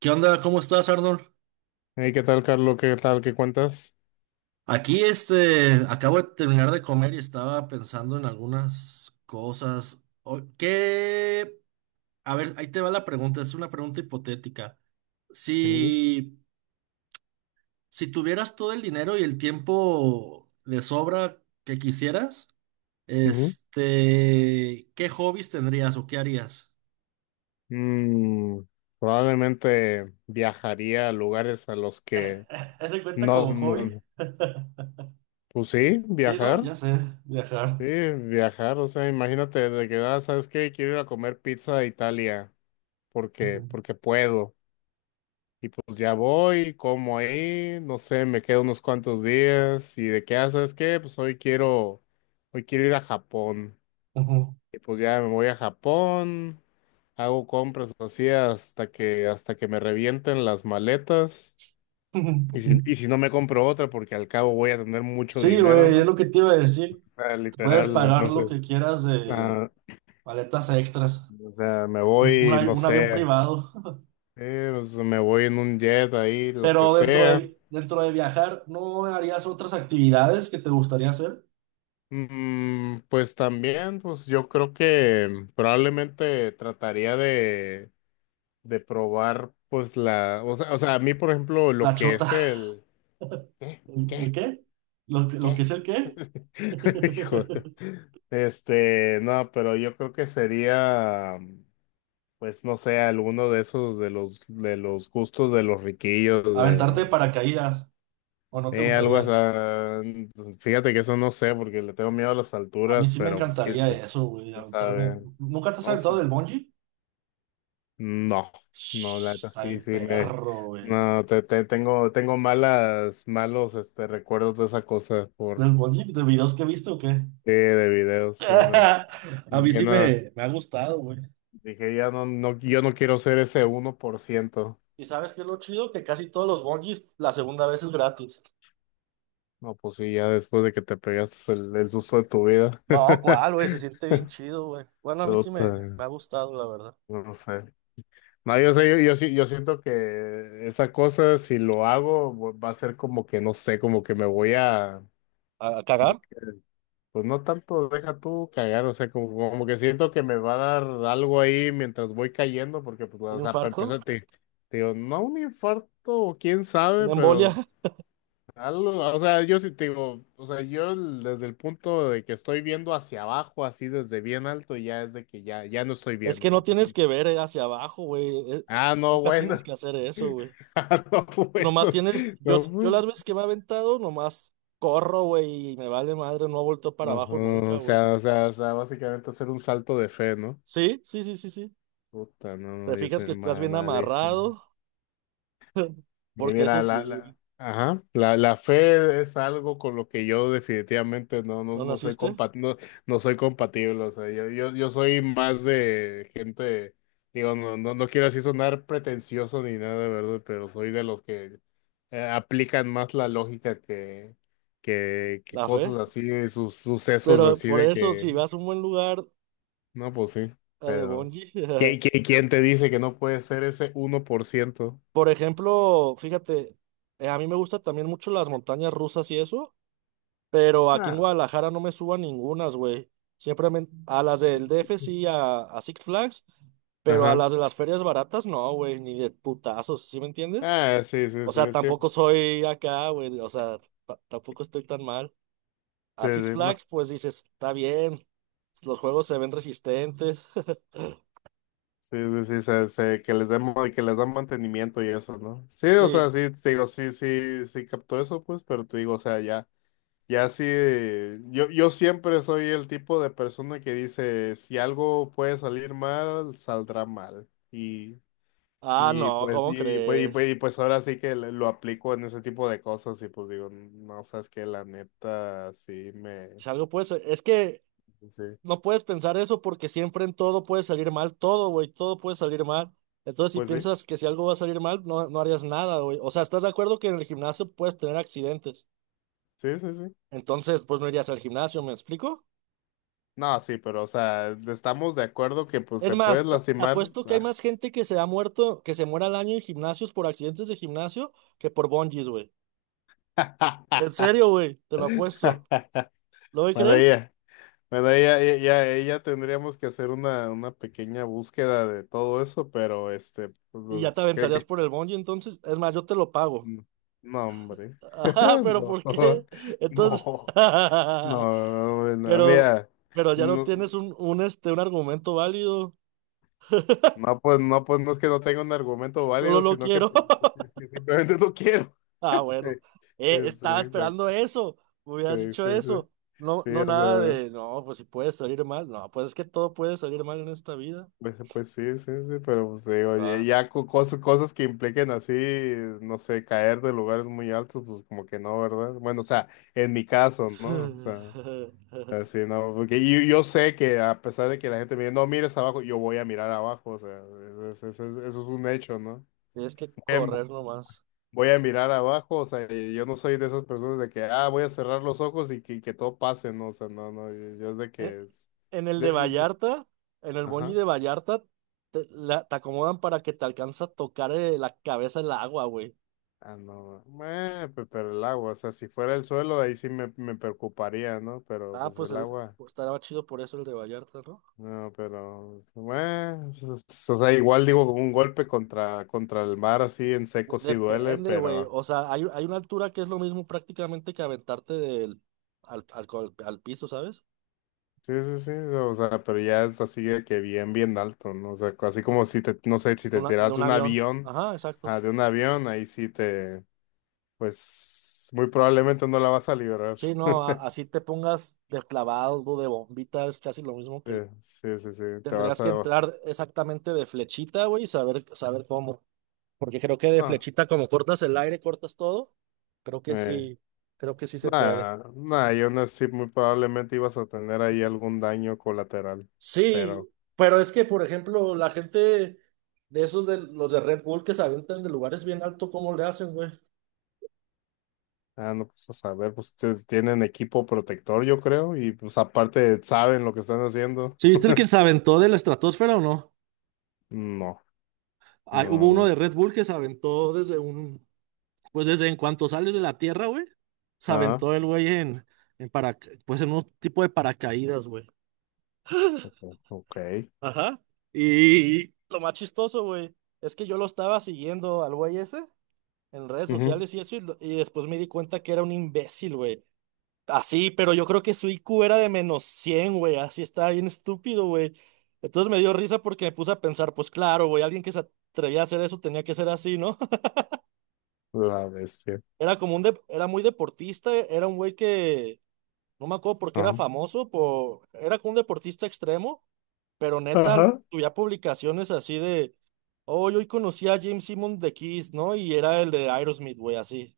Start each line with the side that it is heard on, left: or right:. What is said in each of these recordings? right: ¿Qué onda? ¿Cómo estás, Arnold?
left: Hey, ¿qué tal, Carlos? ¿Qué tal? ¿Qué cuentas?
right: Aquí, acabo de terminar de comer y estaba pensando en algunas cosas. ¿Qué? A ver, ahí te va la pregunta, es una pregunta hipotética.
left: Ujú,
right: Si, si tuvieras todo el dinero y el tiempo de sobra que quisieras,
left: ujú.
right: ¿qué hobbies tendrías o qué harías?
left: Mm, Probablemente viajaría a lugares a los que
right: ¿Ese cuenta
left: no,
right: como hobby?
left: no- pues
right: Sí, ¿no? Ya sé, viajar.
left: sí, viajar, o sea, imagínate de que, ¿sabes qué? Quiero ir a comer pizza a Italia porque,
right: Ujú,
left: porque puedo. Y pues ya voy, como ahí, no sé, me quedo unos cuantos días y de qué, ¿sabes qué? Pues hoy quiero ir a Japón.
right: ujú.
left: Y pues ya me voy a Japón, hago compras así hasta que me revienten las maletas. Y si, y si no me compro otra, porque al cabo voy a tener mucho
right: Sí,
left: dinero,
right: güey,
left: ¿no?
right: es lo que te iba a
left: O
right: decir.
left: sea,
right: Puedes
left: literal,
right: pagar lo
left: entonces,
right: que quieras de
left: ah,
right: paletas extras,
left: o sea, me
right: un, un
left: voy,
right: avi-
left: no
right: un avión
left: sé,
right: privado,
left: pues, me voy en un jet ahí, lo que
right: pero dentro
left: sea.
right: de, dentro de viajar, ¿no harías otras actividades que te gustaría hacer?
left: Pues también, pues yo creo que probablemente trataría de probar, pues la, o sea, a mí, por ejemplo, lo
right: La
left: que
right: chota.
left: es el... ¿Qué?
right: ¿El
left: ¿Qué?
right: qué? ¿Lo que
left: ¿Qué?
right: es el qué?
left: Hijo. Este, no, pero yo creo que sería, pues no sé, alguno de esos de los gustos de los riquillos
right: Aventarte de
left: de
right: paracaídas, ¿o no te
left: algo así.
right: gustaría?
left: Pues, fíjate que eso no sé porque le tengo miedo a las
right: A mí
left: alturas,
right: sí me
left: pero pues
right: encantaría eso, güey,
left: quién
right: aventarme.
left: sabe.
right: ¿Nunca te has
left: No
right: aventado
left: sé.
right: del bungee?
left: No, no, la
right: Shh,
left: neta
right: está
left: sí,
right: bien
left: sí me
right: perro, güey.
left: no te, te- tengo malas malos este recuerdos de esa cosa por
right: ¿Del bungee? ¿De videos que he visto o qué?
left: de videos, sí, no.
right: A mí
left: Y
right: sí
left: nada,
right: me ha gustado, güey.
left: dije, ya no, no, yo no quiero ser ese uno por ciento.
right: ¿Y sabes qué es lo chido? Que casi todos los bungee la segunda vez es gratis.
left: No, pues sí, ya después de que te pegaste el susto de tu vida.
right: No, ¿cuál, güey? Se siente bien chido, güey. Bueno, a mí sí
left: Puta,
right: me ha gustado, la verdad.
left: no sé. No, yo
right: Sí.
left: sé, yo siento que esa cosa, si lo hago, va a ser como que, no sé, como que me voy a,
right: A
left: como
right: cagar?
left: que, pues no tanto, deja tú cagar, o sea, como que siento que me va a dar algo ahí mientras voy cayendo, porque, pues, o
right: ¿Un
left: sea, para
right: infarto?
left: empezar, te digo, no un infarto, o quién sabe,
right: ¿Una embolia?
left: pero O sea, yo sí te digo, o sea, desde el punto de que estoy viendo hacia abajo, así desde bien alto, ya es de que ya no estoy
right: Es
left: viendo, o
right: que
left: sea,
right: no tienes
left: porque-
right: que ver hacia abajo, güey.
left: no,
right: Nunca tienes
left: bueno,
right: que hacer eso, güey.
left: no, bueno,
right: Nomás tienes,
left: no,
right: yo las
left: pues,
right: veces que me he aventado, nomás corro, güey, y me vale madre, no he vuelto para
left: no,
right: abajo
left: no,
right: nunca,
left: o
right: güey.
left: sea, básicamente hacer un salto de fe, ¿no?
right: Sí, sí, sí, sí, sí.
left: Puta, no,
right: Te
left: no, yo
right: fijas
left: soy
right: que estás bien
left: malísimo.
right: amarrado. Porque eso
left: Mira,
right: sí,
left: ajá, la fe es algo con lo que yo definitivamente no, no,
right: no
left: no soy
right: naciste,
left: no, no soy compatible. O sea, yo soy más de gente, digo, no, no, no quiero así sonar pretencioso ni nada, ¿verdad? Pero soy de los que aplican más la lógica que, que
right: la fe.
left: cosas así, sus sucesos
right: Pero
left: así
right: por
left: de
right: eso,
left: que,
right: si vas a un buen lugar
left: no, pues sí,
right: a de
left: pero
right: bungee,
left: ¿quién, quién, quién te dice que no puede ser ese 1%?
right: por ejemplo, fíjate, a mí me gustan también mucho las montañas rusas y eso, pero aquí en
left: Ah.
right: Guadalajara no me subo a ningunas, güey. Siempre a las del D F sí, a Six Flags, pero a
left: Ajá.
right: las de las ferias baratas no, güey, ni de putazos, ¿sí me entiendes?
left: Ah, sí, sí,
right: O sea,
left: sí, sí,
right: tampoco
left: pues,
right: soy acá, güey, o sea, tampoco estoy tan mal.
left: sí,
right: A Six
left: sí, no,
right: Flags, pues dices, está bien, los juegos se ven resistentes.
left: sí, sí, sí, se, que les den, que les dan mantenimiento y eso, ¿no? Sí, o
right: Sí.
left: sea, sí, te digo, sí, sí, sí captó eso, pues, pero te digo, o sea, ya, ya sí, yo, yo siempre soy el tipo de persona que dice, si algo puede salir mal, saldrá mal,
right: Ah,
left: y
right: no,
left: pues,
right: ¿cómo
left: y, pues, y,
right: crees?
left: pues, y pues ahora sí que lo aplico en ese tipo de cosas, y pues digo, no, sabes que la neta, sí, me,
right: Si algo puede ser- Es que
left: sí,
right: no puedes pensar eso porque siempre en todo puede salir mal. Todo, güey, todo puede salir mal. Entonces, si
left: pues sí.
right: piensas que si algo va a salir mal, no, no harías nada, güey. O sea, ¿estás de acuerdo que en el gimnasio puedes tener accidentes?
left: Sí, sí, sí.
right: Entonces, pues no irías al gimnasio, ¿me explico?
left: No, sí, pero o sea, estamos de acuerdo que pues
right: Es
left: te puedes
right: más,
left: lastimar.
right: apuesto que hay
left: Ah.
right: más gente que se ha muerto, que se muera al año en gimnasios por accidentes de gimnasio que por bungees, güey. En serio, güey, te lo apuesto. ¿Lo
left: Bueno,
right: crees?
left: ya, bueno, ella, ya, ya, ya tendríamos que hacer una pequeña búsqueda de todo eso, pero este, pues,
right: Y ya te
left: los- ¿qué,
right: aventarías
left: qué?
right: por el bungee, entonces. Es más, yo te lo pago.
left: No, no, hombre.
right: Ah, pero ¿por qué? Entonces.
left: No, no, no, bueno,
right: Pero,
left: mira,
right: pero ya no
left: no,
right: tienes un, un argumento válido.
left: no, pues, no, pues no es que no tenga un argumento
right: Solo
left: válido,
right: lo
left: sino que
right: quiero.
left: pues, simplemente no quiero.
right: Ah,
left: Sí,
right: bueno. Estaba
left: exacto.
right: esperando eso. Me hubieras
left: Sí,
right: dicho
left: sí, sí.
right: eso. No,
left: Sí,
right: no
left: o
right: nada
left: sea,
right: de. No, pues si puede salir mal. No, pues es que todo puede salir mal en esta vida.
left: pues, pues sí, sí, sí, pero pues digo, ya,
right: Va.
left: ya cosas, cosas que impliquen así, no sé, caer de lugares muy altos, pues como que no, ¿verdad? Bueno, o sea, en mi caso, ¿no? O sea, así, ¿no? Porque yo sé que a pesar de que la gente me dice, no mires abajo, yo voy a mirar abajo, o sea, eso es, eso es, eso es un hecho, ¿no?
right: Tienes que
left: Em,
right: correr nomás.
left: voy a mirar abajo, o sea, y yo no soy de esas personas de que, ah, voy a cerrar los ojos y que todo pase, ¿no? O sea, no, no, yo es de
right: e-
left: que es...
right: En el de
left: de- de- de-
right: Vallarta, en el bungee
left: ajá.
right: de Vallarta, te, te acomodan para que te alcanza a tocar la cabeza en el agua, güey.
left: Ah, no, pero el agua, o sea, si fuera el suelo, ahí sí me preocuparía, ¿no? Pero
right: Ah,
left: pues
right: pues,
left: el
right: el,
left: agua,
right: pues estará chido por eso el de Vallarta, ¿no?
left: no, pero, bueno, pues, o sea, igual digo, un golpe contra, contra el mar así en seco sí duele,
right: Depende, güey.
left: pero,
right: O sea, hay una altura que es lo mismo prácticamente que aventarte del, al, al piso, ¿sabes?
left: sí, sí, sí, o sea, pero ya es así de que bien, bien alto, ¿no? O sea, así como si te, no sé, si
right: De,
left: te
right: de
left: tiras
right: un
left: de un
right: avión.
left: avión,
right: Ajá,
left: ah,
right: exacto.
left: de un avión, ahí sí te, pues, muy probablemente no la vas a liberar.
right: Sí, no, así te pongas de clavado, de bombita, es casi lo mismo
left: Sí,
right: que
left: sí, sí, sí, te
right: tendrías
left: vas
right: que
left: a...
right: entrar exactamente de flechita, güey, y saber cómo. Porque creo que de
left: No.
right: flechita, como cortas el aire, cortas todo. Creo que
left: eh,
right: sí, creo que sí se puede.
left: Nada, nada, yo nací muy probablemente ibas a tener ahí algún daño colateral, pero
right: Sí, pero es que, por ejemplo, la gente de esos de los de Red Bull que se aventan de lugares bien altos, ¿cómo le hacen, güey?
left: ah, no pues a saber, pues ustedes tienen equipo protector, yo creo, y pues aparte saben lo que están haciendo.
right: ¿Sí viste el que se aventó de la estratosfera o no?
left: No,
right: Ah, hubo uno
left: no,
right: de Red Bull que se aventó desde un, pues desde en cuanto sales de la tierra, güey, se
left: ah,
right: aventó el güey en, en para, pues en un tipo de paracaídas, güey.
left: ok,
right: Ajá. Y lo más chistoso, güey, es que yo lo estaba siguiendo al güey ese en redes
left: ujú,
right: sociales y eso, y después me di cuenta que era un imbécil, güey. Así, pero yo creo que su IQ era de -100, güey, así estaba bien estúpido, güey. Entonces me dio risa porque me puse a pensar, pues claro, güey, alguien que se atrevía a hacer eso tenía que ser así, ¿no?
left: la bestia,
right: Era como un, era muy deportista, era un güey que no me acuerdo porque era
left: ajá.
right: famoso, por, era como un deportista extremo, pero neta,
left: Ajá.
right: tuve publicaciones así de, hoy conocí a James Simon de Kiss, ¿no? Y era el de Aerosmith, güey, así.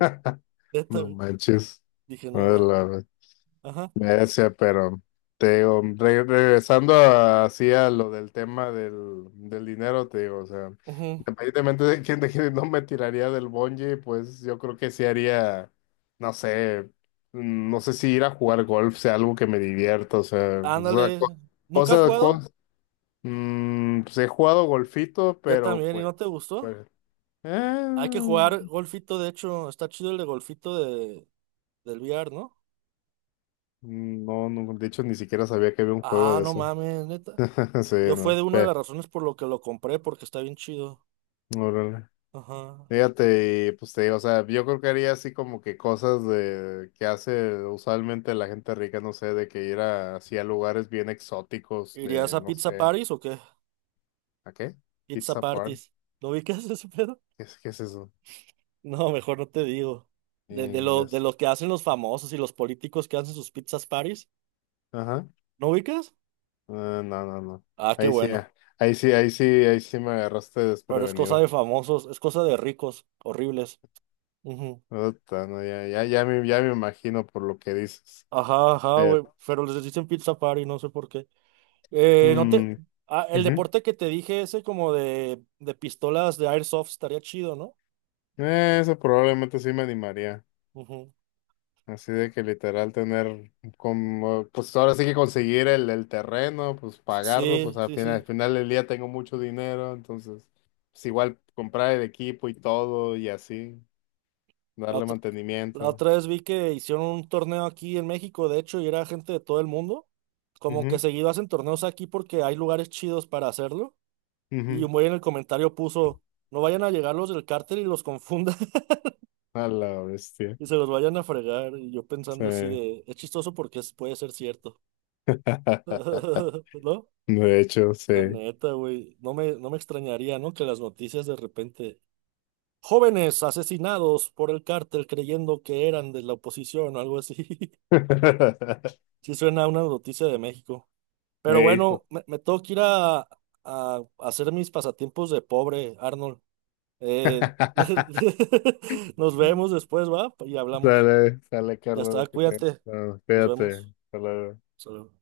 right: Neta,
left: No
right: güey.
left: manches.
right: Dije,
left: A
right: no,
left: ver,
right: ma.
left: la bestia.
right: Ajá.
left: Ese, pero te digo, regresando a- así a lo del tema del, del dinero, te digo, o sea,
right: Ujú.
left: independientemente de quién no me tiraría del bungee, pues yo creo que sí haría, no sé, no sé si ir a jugar golf sea algo que me divierta, o sea,
right: Ándale. ¿Nunca has
left: cosa,
right: jugado?
left: cos- pues he jugado golfito,
right: Ya
left: pero
right: también, ¿y
left: pues,
right: no te gustó?
left: pues,
right: Hay que
left: eh,
right: jugar golfito, de hecho, está chido el de golfito de, del VR, ¿no?
left: no, no, de hecho ni siquiera sabía que había un juego
right: Ah,
left: de
right: no
left: eso,
right: mames, neta.
left: sí,
right: Yo fue
left: no,
right: de una de
left: Pe-
right: las razones por lo que lo compré, porque está bien chido.
left: órale.
right: Ajá.
left: Fíjate, y, pues te digo, o sea, yo creo que haría así como que cosas de que hace usualmente la gente rica, no sé, de que ir a, así a lugares bien exóticos
right: ¿Irías
left: de,
right: a
left: no
right: Pizza
left: sé,
right: Paris o qué?
left: ¿a qué?
right: Pizza
left: Pizza party.
right: Parties. ¿Lo ubicas ese pedo?
left: Qué es eso?
right: No, mejor no te digo. De
left: Ingas.
right: lo que hacen los famosos y los políticos que hacen sus pizzas parties.
left: Ajá.
right: ¿No ubicas?
left: Ah, no, no, no.
right: Ah, qué
left: Ahí sí,
right: bueno.
left: ah, ahí sí, ahí sí, ahí sí me agarraste
right: Pero es cosa
left: desprevenido.
right: de famosos, es cosa de ricos, horribles. Ujú.
left: Puta, no, ya, ya, ya me imagino por lo que dices.
right: Ajá, ajá,
left: Pero,
right: güey. Pero les dicen pizza party, no sé por qué. No te...
left: mm,
right: Ah, el
left: ujú.
right: deporte que te dije, ese como de pistolas de airsoft, estaría chido, ¿no?
left: Eso probablemente sí me animaría.
right: Ujú.
left: Así de que literal tener como, pues ahora sí que conseguir el terreno, pues pagarlo, pues
right: Sí, sí,
left: al
right: sí.
left: final del día tengo mucho dinero, entonces, pues igual comprar el equipo y todo y así,
right: La
left: darle
right: otra, la
left: mantenimiento.
right: otra vez vi que hicieron un torneo aquí en México, de hecho, y era gente de todo el mundo. Como que
left: Ujú,
right: seguido hacen torneos aquí porque hay lugares chidos para hacerlo. Y
left: ujú.
right: un güey en el comentario puso, no vayan a llegar los del cártel y los confundan
left: A la bestia.
right: y se los vayan a fregar. Y yo
left: Sí.
right: pensando así de, es chistoso porque puede ser cierto. ¿No?
left: De hecho, sí.
right: La neta, güey. No me, no me extrañaría, ¿no? Que las noticias de repente... Jóvenes asesinados por el cártel creyendo que eran de la oposición o algo así. Sí suena a una noticia de México. Pero
left: Hijo.
right: bueno, me tengo que ir a hacer mis pasatiempos de pobre, Arnold. Eh, nos vemos después, ¿va? Y hablamos.
left: Sale, sale,
right: Ya está,
left: Carlos, que te...
right: cuídate.
left: no,
right: Nos
left: cuídate.
right: vemos.
left: Hasta luego.
right: Hasta luego.